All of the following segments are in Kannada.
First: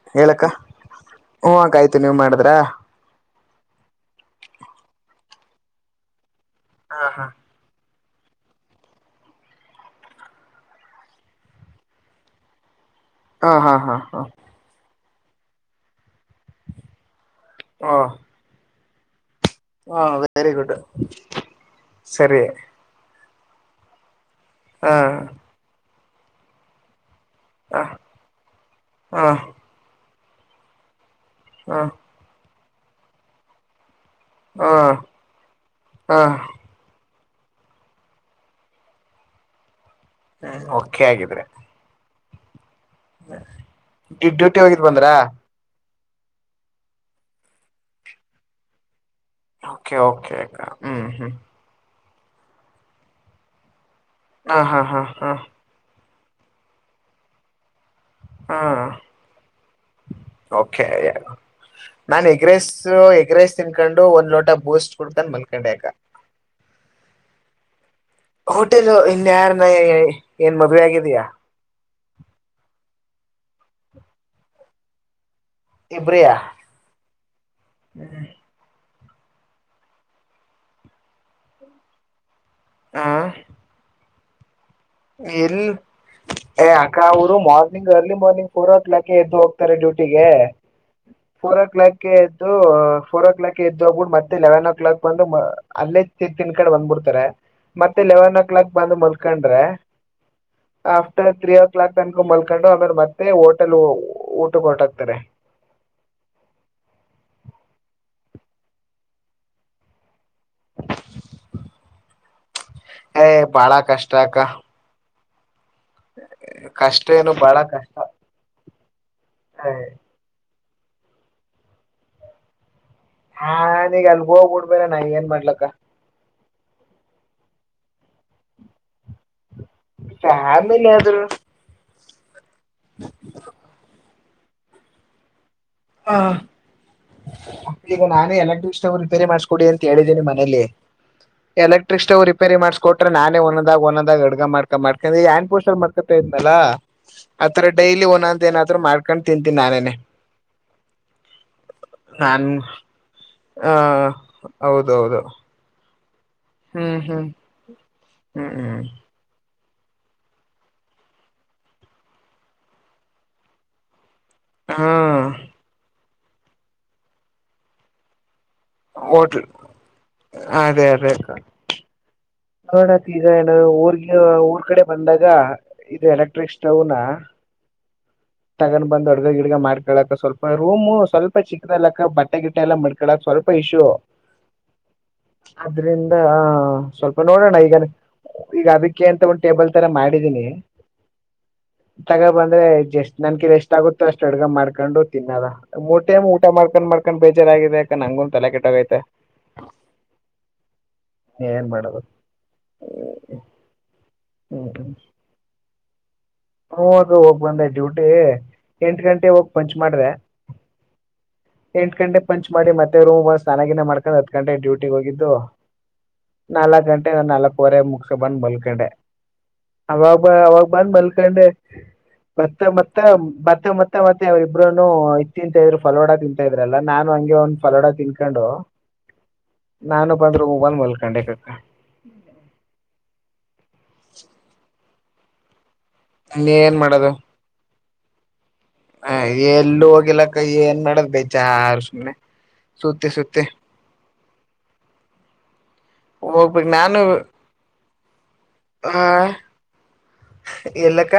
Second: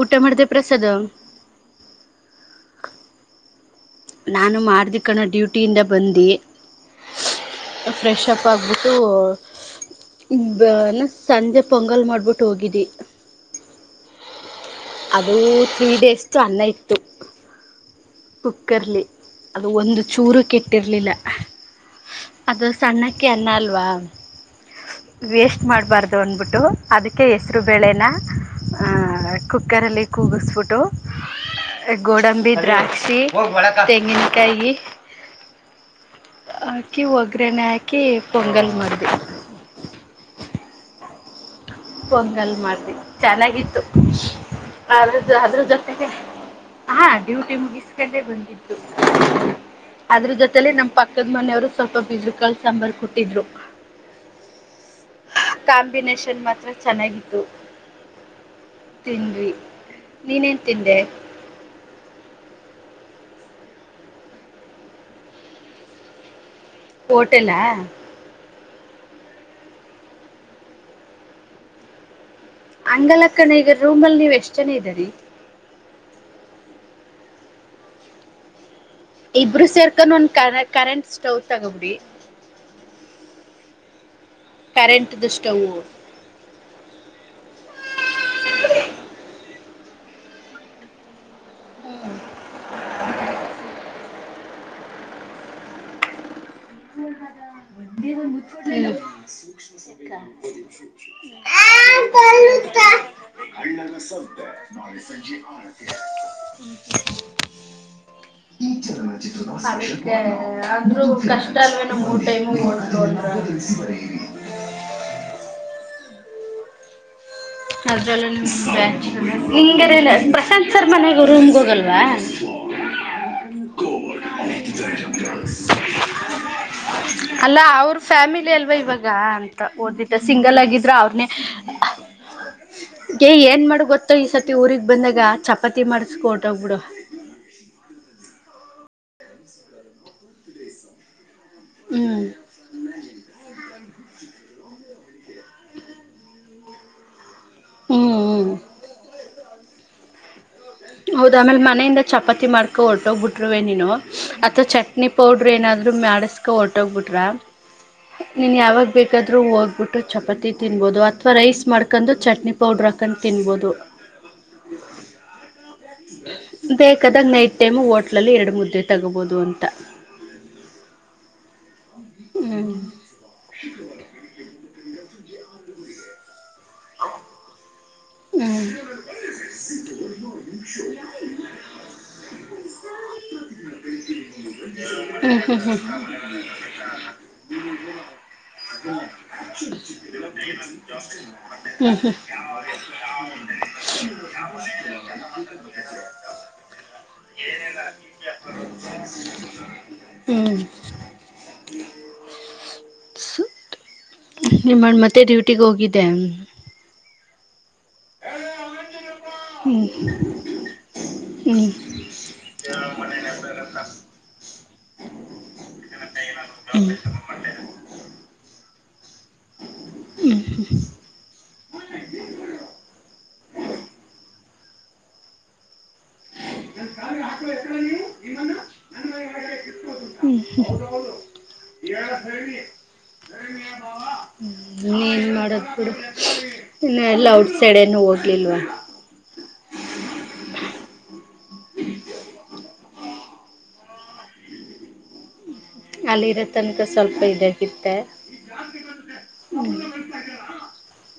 ಊಟ ಮಾಡ್ದೆ ಹೇಳಕ್ಕ ಪ್ರಸಾದ್ ಹು ಅಕ್ಕ ಆಯ್ತು ನೀವ್ ಮಾಡಿದ್ರ ನಾನು ಮಾಡ್ದೆ ಕಣೊ ಡ್ಯೂಟಿಯಿಂದ ಬಂದಿ ಹಾ ಹಾ ಫ್ರೆಶ್ಪ್ ಆಗಿಬಿಟ್ಟು ಬ್ [unintelligible] ಸಂಜೆ ಪೊಂಗಲ್ ಮಾಡಿಬಿಟ್ಟು ಹೋಗಿದ್ದವಿ ಹಾ ಹಾ ಹಾ ಹಾ ಅದು ತ್ರೀ ಡೇಸ್ದ್ ಅನ್ನ ಇತ್ತು ಹಾ ಕರ್ಲಿ ಅದು ಒಂದು ಹ ಚೂರು ವೆರಿ ಗುಡ್ ಕೆಟ್ಟಿರಲಿಲ್ಲ ಸರಿ ಅದು ಸಣ್ಣ ಅಕ್ ಕೆನ್ನಲ್ವಾ ಹ ವೇಸ್ಟ್ ಮಾಡ್ಬಾರ್ದ ತೊಂದ್ಬಿಟ್ಟು ಅದಕ್- ಕೆ ಹೆಸರು ಹ ಬೇಳೆನ ಹ ಕುಕ್ಕರಲ್ಲಿ ಇ ಕೂಗಸ್ಫಟೋ ಹ ಗೋಡಂಬಿ ಪ್ರಾತ್ [inaudible] [unintelligible] ಹ ಹ ಆಕಿ ವತ್ ಉಗ್ರಣೆ ಹಾಕಿ ಪೊಂಗಲ್ ಮಾಡ್ದೆ. ಒಕೆ ಆಗಿದೆ. ಪೊಂಗಲ್ ಮಾಡ್ ಚೆನ್ನಾಗಿತ್ತು, ಡ್ಯೂಟಿ ಹೋಗಿದ್ ಬಂದ್ರಾ ಆದೆ ಅದ್ರ ಜೊತೆ ಹಾ ಡ್ಯೂಟಿ ಮುಗಿಸ್ಕೊಂಡೇ ಬಂದ್ದಿದು. ಓಕೆ ಅದ್ರ ಓಕೆ ಅಕ್ಕ ಜೊತಲಿ ನಮ್ ಹ್ಮ್ ಪಕ್ಕದ ಹ್ಮ್ ಮನೆಯವರು ಸ್ವಲ್ಪ [unintelligible] ಸಾಂಬರ್ ಕೊಟ್ಟಿದ್ರು. ಹ ಹಾ ಹಾ ಹಾ ಕಾಂಬಿನೇಷನ್ ಮಾತ್ರ ಚೆನ್ನಾಗಿತ್ತು. ಆ ತಿಂದ್ವಿ ನೀನೇನ್ ಓಕೆ ತಿಂದೆ ನಾನು ಎಗ್ರೆಸ್ ಎಗ್ರೈಸ್ ತಿನ್ಕೊಂಡು ಒಂದ್ ಲೋಟ ಬೂಸ್ಟ್ ಕುಡ್ಕೊಂಡು ಮಲ್ಕೊಂಡೆ ಅಕ. ಹೋಟೆಲ್ಲಾ ಹೋಟೆಲ್ ಇನ್ ಯಾರನ್ನ ಏನ್ ಮದುವೆ ಆಗಿದಯಾ. ಅಂಗಲಕಣೆ ಈಗ ರೂಮ್ ಇಗ ನೀವ್ ಎಷ್ಟ್ ಜನ ಇದ್ದರಿ. ಇಬ್ರಯ ಹ್ಮ. ಇಬ್ರು ಸೇರ್ಕೊಂಡ ಒಂದ ಕ ಕರೆಂಟ್ ಸ್ಟೌವ್ ತಗಬುಡಿ. ಆ ಕರೆಂಟ್ದು ಇಲ್ಲಿ ಅಕ್ಕ ಅವರು morning early morning four o'clock ಎದ್ದು ಹೋಗ್ತಾರೆ ಡ್ಯೂಟಿ. ಟ್ಟಿಗೆ. ಫೋರ್ ಓ ಕ್ಲಾಕ್ ಗೆ ಎದ್ದು ಪೂರೂ ಕ್ಲಾಕ್ ಎದ್ದು ಹೋಗಬು ಮತ್ತೆ ಲೆವೆನ್ ಓ ಕ್ಲಾಕ್ ಬಂದು ಮ ಅಲ್ಲೇ ತಿನ್ ಕಡೆ ಬಂದ್ಬಿಡ್ತಾರೆ ಮತ್ತೆ ಲೆವೆನ್ ಓ ಕ್ಲಾಕ್ ಬಂದು ಮಲ್ಕೊಂಡ್ರೆ ಆಫ್ಟರ್ ತ್ರ್ರೀ ಓ ಕ್ಲಾಕ್ ತನಕೂ ಮಲ್ಕೊಂಡು ಅ್ರ ಸ್ಟವ್ ಮತ್ತೆ ಹೋಟೆಲ್ ಊಟ ಕೊ ಹೊಟಕ್ತಾರೆ. [unintelligible] ಟಲ್ ವೇನೋ ಮೂರು ಟೈಮು ಓಡಿಸೋದ್ರ ಏ ಬಾಳ ಕಷ್ಟ ಅಕ್ಕ. ಕಷ್ಟ ಏನು ಬಾಳ ಕಷ್ಟ ಅದ್ರಲ್ಲೂ [unintelligible] [unintelligible] [inaudible] ರೂಮ್ಗೆ ಹೋಗಲ್ವಾ ಹಾ ನೀ ಅಲ್ಗುುವ ಬುಡ್ ಬೇರ ನ ಏನ್ ಮಾಡ್ಲಕ್ಕ. ಅಲ್ಲ ಅವ್ರ ಫ್ಯಾಮಿಲಿ ಅಲ್ವಾ ಇವಾಗ. ಓದಿದ್ದ ಸಿಂಗಲ್ ಫ್ಯಾಮಿಲಿ ಆಗಿದ್ರ ಆದ್ರು ಅವ್ರನೇ ಗೆ ಏನ್ ಮಾಡು ಗೊ ಈ ಸತಿ ಊರಿಗೆಗ್ ಬಂದಾಗ ಚ ಹಾ ನಾನೇ ಎಲ್ಲಟ [unintelligible] ಬೇರಿ ಮಾಡಸ್ಕೊಡಿ ಅಂತ ಹೇಳಿದ್ದೀನಿ ಮನೆಲ್ಲಿ. ಎಲೆಕ್ಟ್ರಿಕ್ ಹ್ಮ್ ಸ್ಟವ್ ರಿಪೇರಿ ಮಾಡ್ಕೊಟ್ರೆ ನೇ ಒಂದದಾಗ ಒಂದದಾಗ ಅಡ್ಗ ಮಾಡ್ಕಾ ಮಾಡ ಯಾಕಂದ್ರೆ ಈ ಆ್ಯಾಂಡ್ ಪೋಸ್ಟರ್ ಮಾಡ್ಕೊತಾ ಇದನಲ್ಲಾ ಆಥರ ಡೈಲಿ ಹ್ಮ್ ಓನಂತ ಹ್ಮ್ ಏನಾದ್ರು ಮಾಡ್ಕೊಂಡು ತಿಂತನಿ ನಾನೇನೆ. ಹೌದ ಆಮೇಲೆ ಮನೆಯಿಂದ ಚಪಾತಿ ನಾನ್ ಮಾಡ್ಕೊಂಡ ಹೊರ್ಟ್ಟೋಗ್ಬ ಬಿಟ್ರುೇ ಆ ನೀನು ಅಥವಾ ಚಟ್ನಿ ಹೌದೌದು ಪೌಡ್ರ ಏನಾದ್ ಮೇಡಸ್ ಕ ಹ್ಮ್ ಹೊಟ್ಟೋಗ್ಬಿಟ್ರ ಹ್ಮ್ ಹ್ಮ್ ನೀನ್ ಹ್ಮ್ ಯಾವಾಗ ಬೇಕಾದ್ೂ ಹೋಗ್ ಹಾಬಿಟ್ಟು ಚಪಾತಿ ತಿನ್ಬೋದು ಅಥವಾ ರೈಸ್ ಮಾಡ್ಕೊಂಡು ಚಟ್ನಿ ಪೌಡ್ರ್ ಹಾಕೊಂಡು ತಿನ್ಬೋದು. ಹಾ ಬೇಕಾದಾಗ ನೈಟ್ ಟೈಮ್ ಹೋಟ್ಲಲ್ಲಿ ಎರಡು ಮುದ್ದೆ ತಗೋಬೋದು ಹೋಟ್ಲು ಅಂತ ಅದೇ [inaudible] ಹ್ಮ್ ನೋಡತಿ ಈಗ ಏನ ಊರ್ಗೆ ಊರ್ ಕಡೆ ಬಂದಾಗ ಇದು ಎಲೆಕ್ಟ್ರಿಕ್ ಸ್ಟವ್ನಾ ಹ್ಮ್ ತಗೊಂಡ್ ಬಂದ್ ಅಡ್ಗ ಗಿಡ್ಗ ಮಾಡ್ಕಳಕ ಸ್ವಲ್ಪ ರೂಮು ಸ್ವಲ್ಪ ಚಿಕ್ಕದಲಕ್ಕ ಬಟ್ಟೆ ಗಿಟ್ಟ ಎಲ್ಲ ಮಾಡ್ಕಳಕ್ ಸ್ವಲ್ಪ ಇಶ್ಯು ಹ್ಮ್ ಹ್ಮ್ ಆದ್ರಿಂದ ಸ್ವಲ್ಪ ನೋಡೋಣ ಈಗ ಈಗ ಅದಕ್ಕೆಅಂತ ಒಂದು ಟೇಬಲ್ ತರ ಮಾಡಿದೀನಿ ಹ್ಮ್ ಹ್ಮ್ ತಗೋ ಬಂದ್ರೆ ಜಸ್ ನನ್ಕಿ ರ ಎಷ್ಟ್ ಆಗುತ್ತೆ ಅಷ್ಟ್ ಅಡ್ಗ ಮಾಡ್ಕೊಂಡು ತಿನ್ನನ, ಮೂರ್ಟೈಮ್ ಊಟ ಮಾಡ್ಕೊಂಡ್ ಮಾಡ್ಕೊಂಡ್ ಬೇಜಾರಾಗಿದೆ ಕಣ, ನಂಗೂನ್ ತಲೆ ಕೆಟ್ಟಾಗೈತೆ. ಹ್ಮ್ ಹ್ಮ್ ಏನ್ ಮಾಡದು [inaudible] ನಿಮ್ಮ ಮಾಡ ಮತ್ತೆ ಡ್ಯೂಟಿಗೆ ಹೋಗಿದ್ದೆ. ೋಗಬಂದ ್ಯೂಟಿ ಎಂಟ ಗಂಟೆ ಹೋಗಿ ಪಂಚ್ ಹ್ಞೂ ಮಾಡ್ರೆ ಹ್ಞೂ ಎಂಟ ಗಂಟೆ ಪಂಚ್ ಮಾಡಿ ಮತ್ತೆ ರೂಮ್ ಸ್ಾನಗಿನ ಮಾಡ್ಕ್ ಹತ್ ಗಂಟೆ ಡ್ಯೂಟಿ ಹೋಗಿದ್ದು ನಾಲ್ಕ್ ಹ್ಞೂ ಗಂಟೆ ನಾಲ್ಕುವರೆ ಮುಕ್ಸ ಬಂದ್ ಬಲ್ಕ [inaudible] ಅವಾಗ ಅವಾಗ ಬಂದ್ ಮ ಮತ್ತೆ ಮತ್ತ ಮತ್ತ ಮತ್ತ ಮತ್ತ ಮತ್ಯೆ ಇಬ್ರನು ಇತ್ತಂತ ಫಲವಾಡ ತಿಂತಾ ಇದ್ರಲ್ಲ ನಾನು ಹಂಗೆ ಒಂದ್ ಫಲೋಡ ತಿನ್ಕೊಂಡು ನಾನು ಬಂದ್ರು ಮೊಬೈಲ್ ಮಲ್ಕೊಂಡಿ ಹಾ ನೀನ್ ಮಡದ್ ಏನ್ ಇನ್ನ ಎಲ್ಲ ಔಟ್ ಸೈಡ್ ಎ ಏನು ಹೋಗ್ಲಿಲ್ವಾ. ಹ ಎಲ್ಲ ಹೋಗಿಲ್ಲಕ್ಕ ಏನ್ ಮಾಡದ್ ಬಜಾರು ಸುಮ್ನೆ ಸುತ್ತ ಸುತ್ತ ಅಲ್ಲಿ ಇರೋ ತನಕ ಸ್ವಲ್ಪ ಇದಾಗಿತ್ತ, ಆ ಎಲ್ಲಕ್ಕ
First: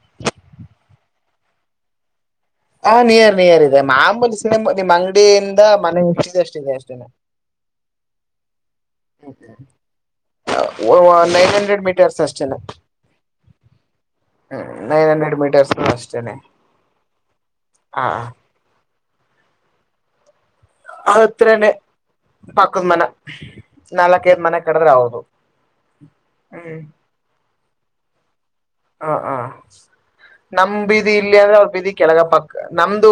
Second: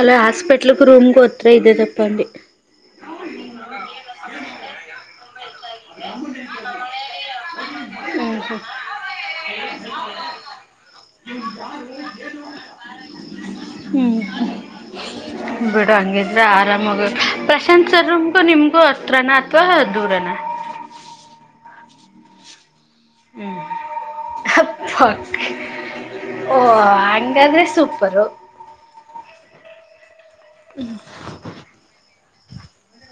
ಅಲ್ಲ ಹಸ್ಪಿಟ್ ಇಟ್ ರೂಮ್ ಕು ಕೊತ್ರ ಇದೆೇ ತಪ್ಪಿ ಹಾ ನಿಯರ್ ನಿಯರ್ ಇದೆ [inaudible] ಬೆನ್ ಮನೆ ಇಷ್ಟಿದೆ ಅಷ್ಟಿದೆ ಎಷ್ಟಿನ ಹ್ಂ ಹಾ ಹುಂ ನೈನ್ ಹಂಡ್ರೆಡ್ ಮೀಟರ್ಸ್ ಅಷ್ಟೇನೆ ನೈನ್ ಹಂಡ್ರೆಡ್ ಮೀಟರ್ಸ್ ಬಿಡು ಅಷ್ಟೇನೆ ಹಂಗಿದ್ರೆ ಆರಾಮಗ ಪ್ರಶಾಂತ್ ಹ ಸರ್ಮ್ಗೂ ನಿಮ್ಗೂ ಅ ತ್ರಣ ಅಥವಾ ದೂರನ ಹತ್ರಣ ನಕ್ಕ ಮನ ಹ್ಮ್ ನಾಲ್ಕೈದ್ ಮನೆ ಕಡದ್ರೆ ಹೌದು ಪಕ್ ಓ ಹುಂ. ಹಂಗಾದ್ರೆ ಸೂಪರು ಹ ಹ ನಮ ಬೀದಿ ಇಲ್ಲಿ ಅಂದ್ರೆ ಅವ್ರ ಬೀದಿ ಕೆಳಗ ಪಕ್ಕ ನಮ್ದು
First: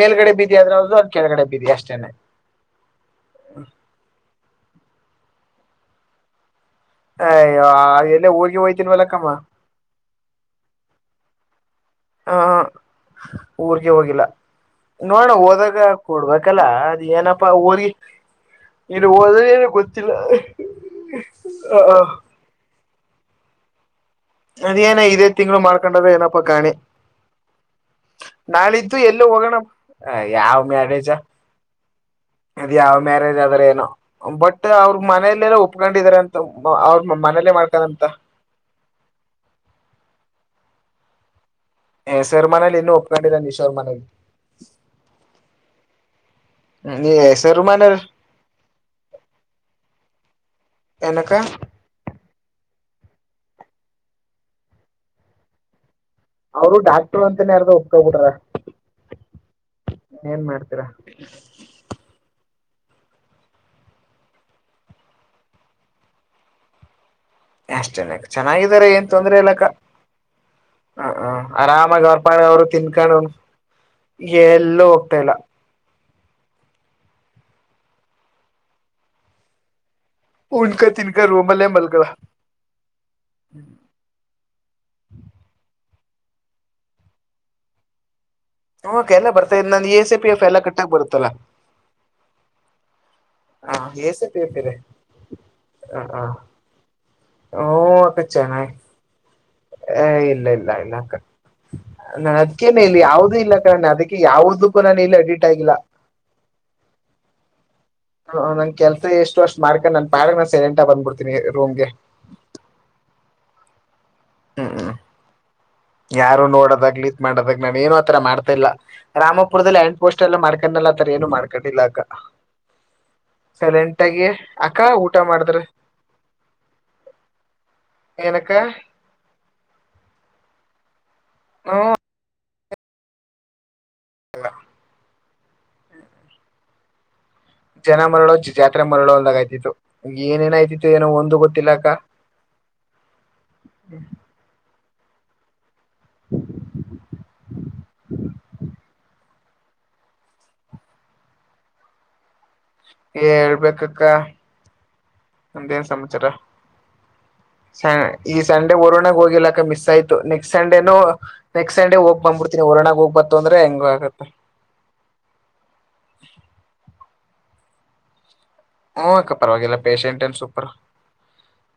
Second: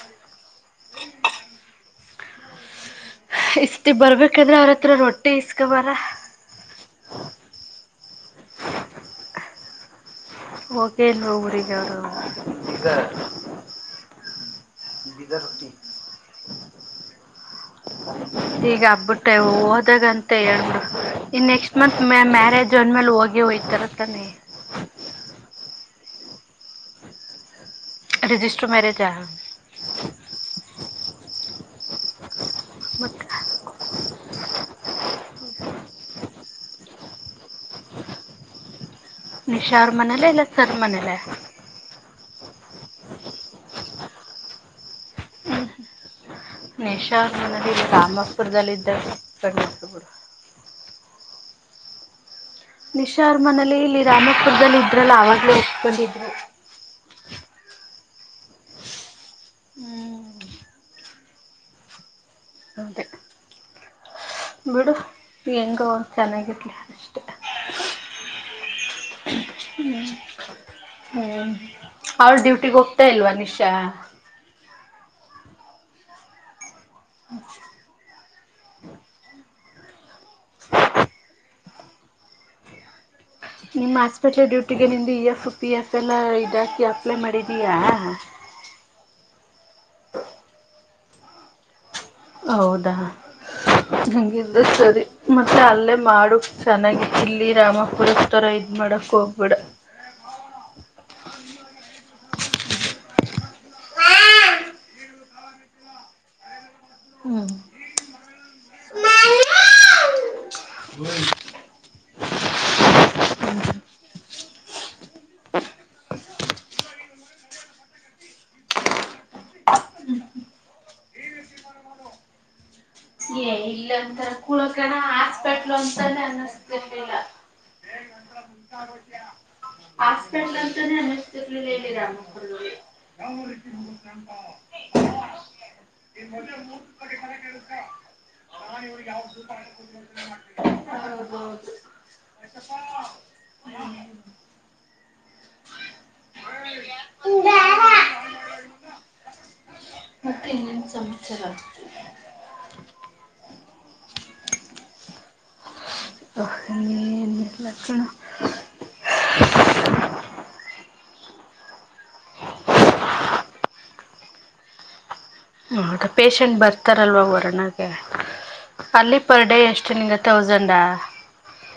ಮೇಲ್ಗಡೆ ಬಿ ಅದ್ರ್ದ ಅವ್ ಕೆಳಗಡೆ ಬೀದಿ ಅಷ್ಟೇನೆ. ಇಷ್ಟ ಬರ್ಬೇಕಂದ್ರೆ ಅವರ ಹತ್ರ ರೊಟ್ಟಿ ಇಸ್ಕೊಬರ ಅಯ್ಯೋ ಎಲ್ಲ ಹೋಗಿ ಹೋಯ್ತನ್ ವಲಕ್ಕಮ್ಮ ಹೋಗೆಲ್ೋಗ್ರ ಯಾರು ಹ ಈಗ. ನೋಡಣ ಹೋದಾಗ ಕೊಡ್ಬೇಕಲ್ಲ ಅದ್ ಏನಪ್ಪಾ ಈಗ ಇಲ್ಲಿ ಹಬ್ಬುಟ್ಟೆ ಹೋದಏನ ಗೊತ್ತಿಲ್ಲ ಹೋದಾಗಂತ ಹೇಳ್ಬಿಡು ಜೋನ್ ಮೇಲೆ ಹೋಗಿ ಹೋಗ್ತರ ಅದೇಏನ ಇದೇ ತಿಂಗಳು ಮಾಡ್ಕೊಂಡದ ಏನಪ್ಪಾ ಕಾಣಿ ರಿಜಿಸ್ಟರ್ ನಾಳಿದ್ದು ಮ್ಯಾರೇಜಾ ಎಲ್ಲು ಹೋಗೋಣ, ಯಾವ ಮ್ಯಾರೇಜ ಅದು ಯಾವ ಮತ್ತ ಮ್ಯಾರೇಜ್ ಆದ್ರ ಏನೋ ಬಟ್ ಅವ್ರ ಮನಲ್ಲೆಲ್ಲೋ ಒಪ್ಕೊಂಡಿದಿದ್ದಾರೆ ಅಂತ ಅವ ಮನಲ್ಲೇ ಮಾಡ್ತಾನಂತ. ನಿಷಾರ್ ಮನೇಲೆೇ ಇಲ್ಲ ಸರ್ ಮನೇಲೆ ನಿಶಾ ಅವ್ರ ಮನೇಲಿ ಇಲ್ಲಿ ರಾಮಾಪುರದಲ್ಲಿ ಇದ್ದ ಕಣ್ಣ ಬಿಡು [unintelligible] ನಿಶಾರ್ ಮನೇ ಇಲ್ಲೇ ರಾಮಪುರದಲ್ಲಿ ಇದ್ರಲ್ಲ ಅವಾಗಲೂ ಹಸ್ಕೊಂಡಿದ್ರೆ ಅವರು ಡಾಕ್ಟರು ಅಂತನೇ ಅರ್ದ ಒಪ್ಕಬಿಟ್ರ, ಏನ್ ಮಾಡ್ತೀರ. ಅದೇ ಬಿಡು ಹೆಂಗೋ ಚೆನ್ನಾಗಿರ್ಲಿ. ಎಷ್ಟನ ಚೆನ್ನಾಗಿದಾರೆ ಏನ್ ತೊಂದ್ರೆ ಇಲ್ಲಕ್ಕ ಹ ಹ್ಮ್ ಆರಾಮಾಗಿ ಅವ್ರಪ ಅವ್ಳು ಅವರು ಡ್ಯೂಟಿಗೆ ಹೋಗ್ತಾ ತಿನ್ಕೊಂಡು ಇಲ್ವಾ ನಿಶಾ. ಎಲ್ಲೂ ಹೋಗ್ತಾ ಇಲ್ಲ. [inaudible] ಉನ್ಕಾದ್ ತಿನ್ಕದ ರೋಮಲೆ ಮಲಗ ನಿಮ್ಮ ಆಸ್ಪೆಟಲ್ ಡ್ಯೂಟಿಗೆ ನಿಮ್ದು ಇ ಎಫ್ ಪಿ ಎಫ್. ಇಲ್ಲ ಇದಾಕಿ ಅಪ್ಲೈ ಮಾಡಿದೀಯಾ. ಹ್ಮಕ ಎಲ್ಲ ಬರ್ತಾ ನನ್ E. S. I P F ಎಲ್ಲ ಕಟ್ಟಗ್ ಬರುತ್ತೆ. ತ್ತಲ. ಹೌದ ಸಿ ಪಿ ಎಫ್ ಹಂಗಿದ್ರೆ ಇದೆ ಸರಿ ಮತ್ತೆ ಅಲ್ಲೇ ಹ ಹ ಮಾಡು ಚೆನ್ನಾಗಿ ಇಲ್ಲಿ ರಾಮಾಪುರದ ತರ ಇದ್ ಮಾಡಕ್ ಹೋಗ್ ಹೇ ಇಲ್ಲ ಇಲ್ಲ ಇಲ್ಲ ಅಕ್ಕ. ನಾನು ಅದ್ಕನೆ ಇಲ್ಲಿ ಯಾವ್ದೂ ಇಲ್ಲ ಕಾರಣ ಅದಕ್ಕೆ ಯಾವದಕ್ಕೂ ನಾನು ಇಲ್ಲಿ ಅಡಿಟ್ ಆಗಿಲ್ಲ. ಹ್ಮ ಹ ನನ್ ಕೆಲ್ಸ ಎಷ್ಟು ವರ್ಷ ಮಾಡ್ಕೊಂಡು ನಾನನ್ ಪಾಡ ನ ಸೆಲೆಂಟ ಬಂದ್ಬಿಡ್ತೀನಿ ರೂಮ್ಗೆ. ಹ್ಮ್ ಹ್ಮ್. ಯಾರು ನೋಡದಾಗ್ಲಿ ಹಿದ್ ಮಾಡದಾಗ್ಲಿ ನಾನು ಏನ ಆತರ ಮಾಡ್ತಾ ಇಲ್ಲ ರಾಮಪುರದಲ್ಲಿ ಆಂಡ್ ಪೋಸ್ಟ್ ಎಲ್ಲ ಮಾಡ್ಕೊಂಡನಲ್ಲ ಆತರ ಎನ್ನು ಮಾಡ್ಕೊಂಡಿಲ್ಲ ಅಕ್ಕ. ಸೈಲೆಂಟ್ ಆಗಿ [unintelligible] ಅಕ್ಕ ಕುಳಕಣ ಊಟ ಮಾಡಿದ್ರ ಆಸ್ಪೆಟ್ಲು ಅಂತ ಅನಸ್ತಿರ್ಲಿಲ್ಲ. ಏನಕ್ಕ. [unintelligible] ಯಾವರಿಯೇಕೇಮು. ಹ್ಮ್ [unintelligible] [unintelligible] ಜನ ಮರಳೋ ಜಾತ್ರೆ ಮರೋಳೋ ಅಂದಂಗ್ ಆಯ್ತ್ ಇದು ಏನೇನ್ ಅಯ್ತಿತೋ ಏನೋ ಒಂದು ಗೊತ್ ಹೌದೌದು ತಿಲಕ್ಕ. ಮತ್ತೇನು ಸಮಾಚಾರ. ಏ ಎಳ್ಬೇಕೇಕಕ್ಕ ನಿಮ್ದ್ ಎನ್ ಸಮಚಾರ. ಲಕ್ಷಣ. ಸಂಡೆ ಒರಣಾಗ ಹೋಗಿಲಾಕ್ಕ ಮಿಸ್ ಆಯ್ತು ನೆಕ್ಸ್ಟ್ ಸಂಡೇನೂ ನೆಕ್ಸ್ಟ್ ಸಂಡೆ ಹೋಗ್ ಬಂದ್ಬಿಡ್ತೀನಿ ಹೊರೋಣಾಗ ಹೋಗ್ಬತ ಅಂದ್ರೆ ಹೆಂಗ ಆಗತ್ತ. ಪೇಷಂಟ್ ಬರ್ತಾರ ಅಲ್ವಾವರಣಕೆ. ಹು ಅಕ್ಕ ಪರವಾಗಿಲ್ಲ ಪೇಶೆಂಟ್ ಏನ್ ಸೂಪರ್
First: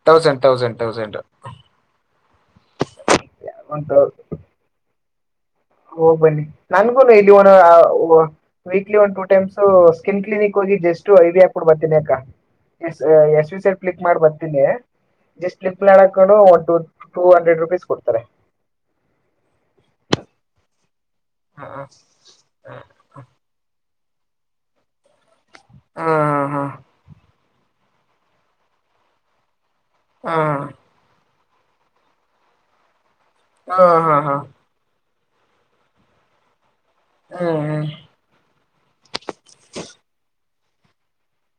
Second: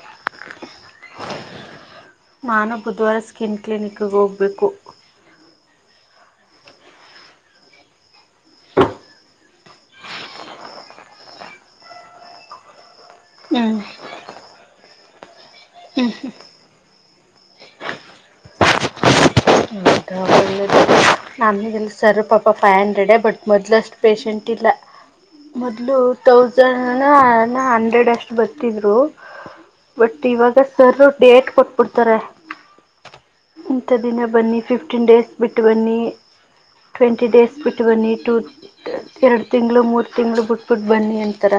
ಥೌಸಂಡ್ ಥೌಸಂಡ್ ಥೌಸಂಡ್. ನಾನು ಬುಧವಾರ ಸ್ಕಿನ್ ಕ್ಲಿನಿಕ್ಗೆ ಹೋಗ್ಬೇಕು. ಒಗ್ಬನ್ನಿ ನಂಗುನು ಇಲ್ಲಿ ಒ weekly one two times skin clinic ಹೋಗಿ ಜಸ್ಟ್ ಐಡಿಯಾ ಕೊಟ್ಟು ಬರ್ತನಿ ಅಕ್ಕ ಸ್ವಸ್ ಹ್ಮ್ ಕ್ಲಿಕ್ ಮಾಡಿ ಬತೀನಿ ಜಸ್ಟ್ ಟೂಹಂಡ್ರೆಡ್ ರುಪೀಸ್ ಕೊಡ್ತರೆ. ಹೌದಾ ಒಳ್ಳೇದು ನಮಗೆಲ್ಲ ಸರ್ಪಾಪ ಫೈವ್ ಹಂಡ್ರೆಡ್ ಬಟ್ ಮೊದ್ಲಷ್ಟು ಪೇಶಂಟ ಇಲ್ಲ. ಮೊದ್ಲು ಹಾ ಹಾ ತೌಸಂನನ ಡ್ ಅಷ್ಟು ಬತಿದ್ರು. ಬಟ್ ಹಾ ಹಾ ಇವಾಗ ಸರ್ ಡೆಕ್ ಕೊಟ್ಬಿಡ್ತಾರೆ. ಇಂಥ ಹಾ ಹಾ ಹಾ ದಿನ ಹಾ ಬನ್ನಿ ಫಿಫ್ಟೀನ್ ಡೇಸ್ ಬಿಟ್ ಬನ್ನಿ. ಟ್ವೆಂಟಿ ಡೇಸ್ ಹ್ಮ್ ಹ್ಮ್ ಬಿಟ್ಟುಬನ್ನಿ ಟು ಟೆ. ಎರಡು ತಿಂಗಳು ಮೂರು ತಿಂಗಳು ಬುಟ್ಟು ಬಟ್ಟ್ ಬನ್ನಿ ತರ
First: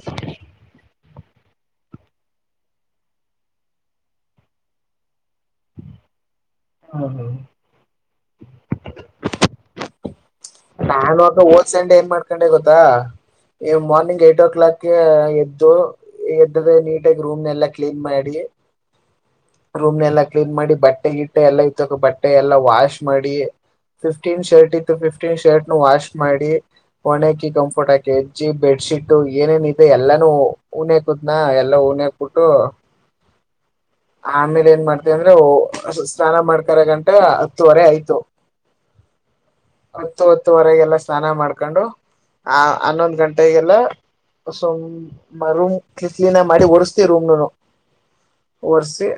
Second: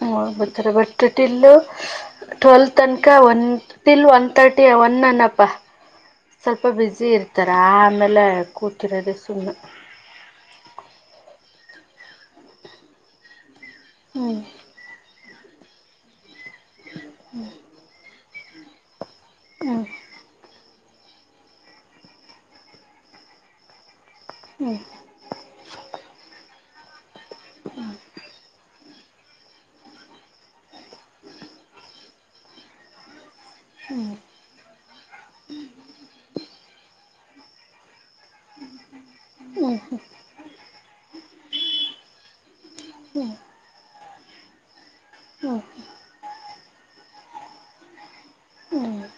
ಹ್ಮ್ ಬತ್ತರೆ ಬಟ್ ಟೋಟಲ್ ಟ್ವೀಲತನಕ one till one thirty one on ಅನಪ್ಪ. ಸ್ವಲ್ಪ ಬ್ಯುಸಿ ಹ್ಮ್ ಹ್ಮ್ ಇರ್ತಾರ ಆಮೇಲೆ ಕೂತಿರೋದು ಸುಮ್ಮನೆ. ನಾನು ಅಕ್ಕ ಓದ್ಸಂಡೆ ಏನ್ ಮಾಡ್ಕೊಂಡೆ ಗೊತ್ತಾ. ಈ ಮಾರ್ನಿಂಗ್ ಹ್ಞೂ ಏಟ್ ಓ ಕ್ಲಾಕ್ಗೆ ಎದ್ ದು ಅಂದ್ರೆ ನೀಟಾಗಿ ರೂಮ್ನೆಲ್ಲಾ ಕ್ಲೀನ್ ಮಾಡಿ. ರೂಮ್ ನೆಲ್ಲ ಕ್ಲೀನ್ ಮಾಡಿ ಬಟ್ ಟ್ಟೆ ಗಿಟ್ಟೆ ಎಲ್ಲ ಇತ್ತಕೊ ಬಟ್ಟೆ ಎಲ್ಲ ವಾಶ್ ಮಾಡಿ ಫಿಫ್ಟೀನ್ ಹ್ಞೂ ಷರ್ಟ್ ಇತ್ತು ಫಿಫ್ ಟೀನ್ ಶರ್ಟ್ ನು ವಾಶ್ ಮಾಡಿ ಒಣಾಕಿ ಕಂಫರ್ಟ್ ಹಾಕಿ [unintelligible] ಬೆಡ್ಶೀಟ್ ಇದು ಏನೇನ್ ಇದೆ ಎಲ್ಲಾನೂ ಉ ಉಣ್ಯಾಕುಟ್ನಾ, ಎಲ್ಲಾ ಉಣ್ಯಾಕ್ಬುಟ್ಟು ಹ್ಞೂ ಆಮೇಲ್ ಏನ್ ಮಾಡ್ದೆ ಅಂದ್ರೆ ಓ ಸ್ನಾನ ಮಾಡ್ಕರ ಗಂಟ್ [unintelligible] ಹತ್ತುವರೆ ಆಯ್ತು. [unintelligible] ಹತ್ತು ಹತ್ತುವರೆಗೆಲ್ಲ ಸ್ನಾನ ಮಾಡ್ ಕಂಡು ಆ ಅನ್ನೊಂದ್ ಹ್ಞೂ ಗಂಟೆಗೆಲ್ಲ [unintelligible] ಹ್ಞೂ ಹ್ಞೂ [unintelligible] ಕ್ಲಿ ಕ್ಲೀನಾಗ್ ಮಾಡಿ ಒರಸ್ತೀ ರೂಮ್ ನನು. ಒರ್ಸಿ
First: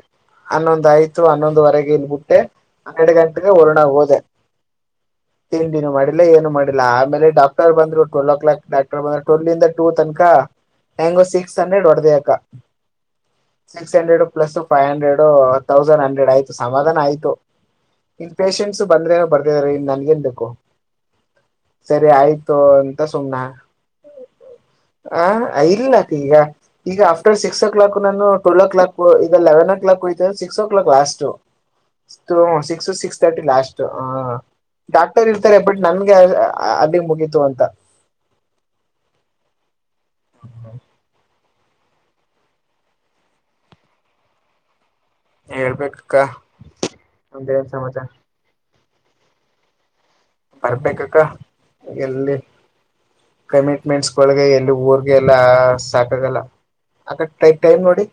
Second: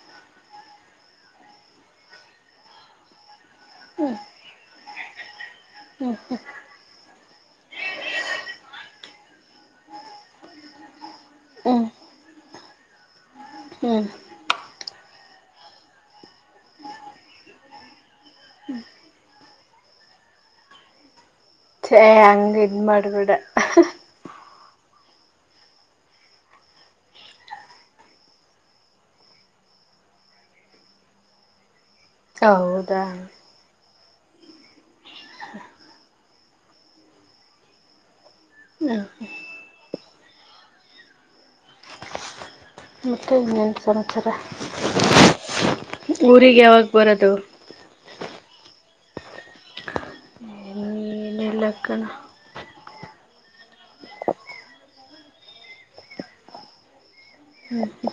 ಹನ್ನೊಂದಾಯ್ತು ಹನ್ನೊಂದುವರೆಗ್ ಬುಟ್ಟೆ ಹನ್ನರಡು ಗಂಟೆ ಒಣಾ ಹೋದ ಹ್ಞೂ ತಿಂಡಿನೂ ಹ್ಞೂ ಮಾಡಿಲ್ಲ ಏನು ಮಾಡಿಲ್ಲ ಆಮೇಲೆ ಡಾಕ್ಟ ಡಾಟರ್ ಬಂದ್ರು ಟ್ವಲ್ ಕ್ಲಾಕ್ ಡಾಕ್ಟರ್ ಬಂದ್ರು ಟೋಲ್ಂದ ಟೂ ತನಕ ಹೆಂಗೋ ಸಿಕ್ಸ್ ಹಂಡ್ರೆಡ್ ಹೊಡೆ್ದ ಅಕ್ಕ ಸಿಕ್ಸ್ ಹ್ಞೂ hundred plus five hundred thousand hundred ಆಯ್ತು ಸಮಾಧಾನ ಆಯ್ತು ಇನ್ ಪೇೇಶೆಂಟ್ಸ್ ಬಂದ್ರೆ ಬರ್ತ [inaudible] ಎಂದಕ್ಕೋ ಛೇ ಸರಿ ಆಯ್ತು ಹಂಗೆ ಇದು ಎಂತ ಮಾಡಬೇಡ ಸುಮನಾ ಆ ಇರ್ಲಾಕ ಈಗ ಈಗ ಆಫ್ಟರ್ ಸಿಕ್ಸ್ ಓ ಕ್ಲಾಕ್ ನಾನು ಟ್ವೆಲ್ ಓ ಕ್ಲಾಕ್ ಈಗ ಲೆವೆನ್ ಓ ಕ್ಲಾಕ್ ಹೋಯ್ತ six o'clock last six ಹೌದಾ ಸಿಕ್ಸ್ ತರ್ಟಿ ಲಾಸ್ಟ್ ಹಾ ಡಾಕ್ಟರ್ ಇರ್ತಾರೆ ಬಟ್ ನನ್ಗೆ ಯಾರಿಲ್ಲ ಅದಗ್ ಮುಗೀತು ಅಂತ ಹ್ಮ [inaudible] ಮತ್ತೆ ಏನ್ ಸಮಾಚಾರ ಹೇಳ್ಬೇಕಕ್ಕ ಊರಿಗೆ ಯಾವಾಗ ಬರೋದು ಮತ್ತೇನ್ ಸಮಾಚಾರ ಬರ್ಬೇಕ [inaudible] ಕಮಿಟ್ಮೆಂಟ್ಸ್ಗಳಗೆ ಎಲ್ಲಿ ಊರ್ಗೆ ಎಲ್ಲಾ ಸಾಕಾಗಲ್ಲ ಅಕ್ಕ ಟೈಟೈಮ್ ನೋಡಿ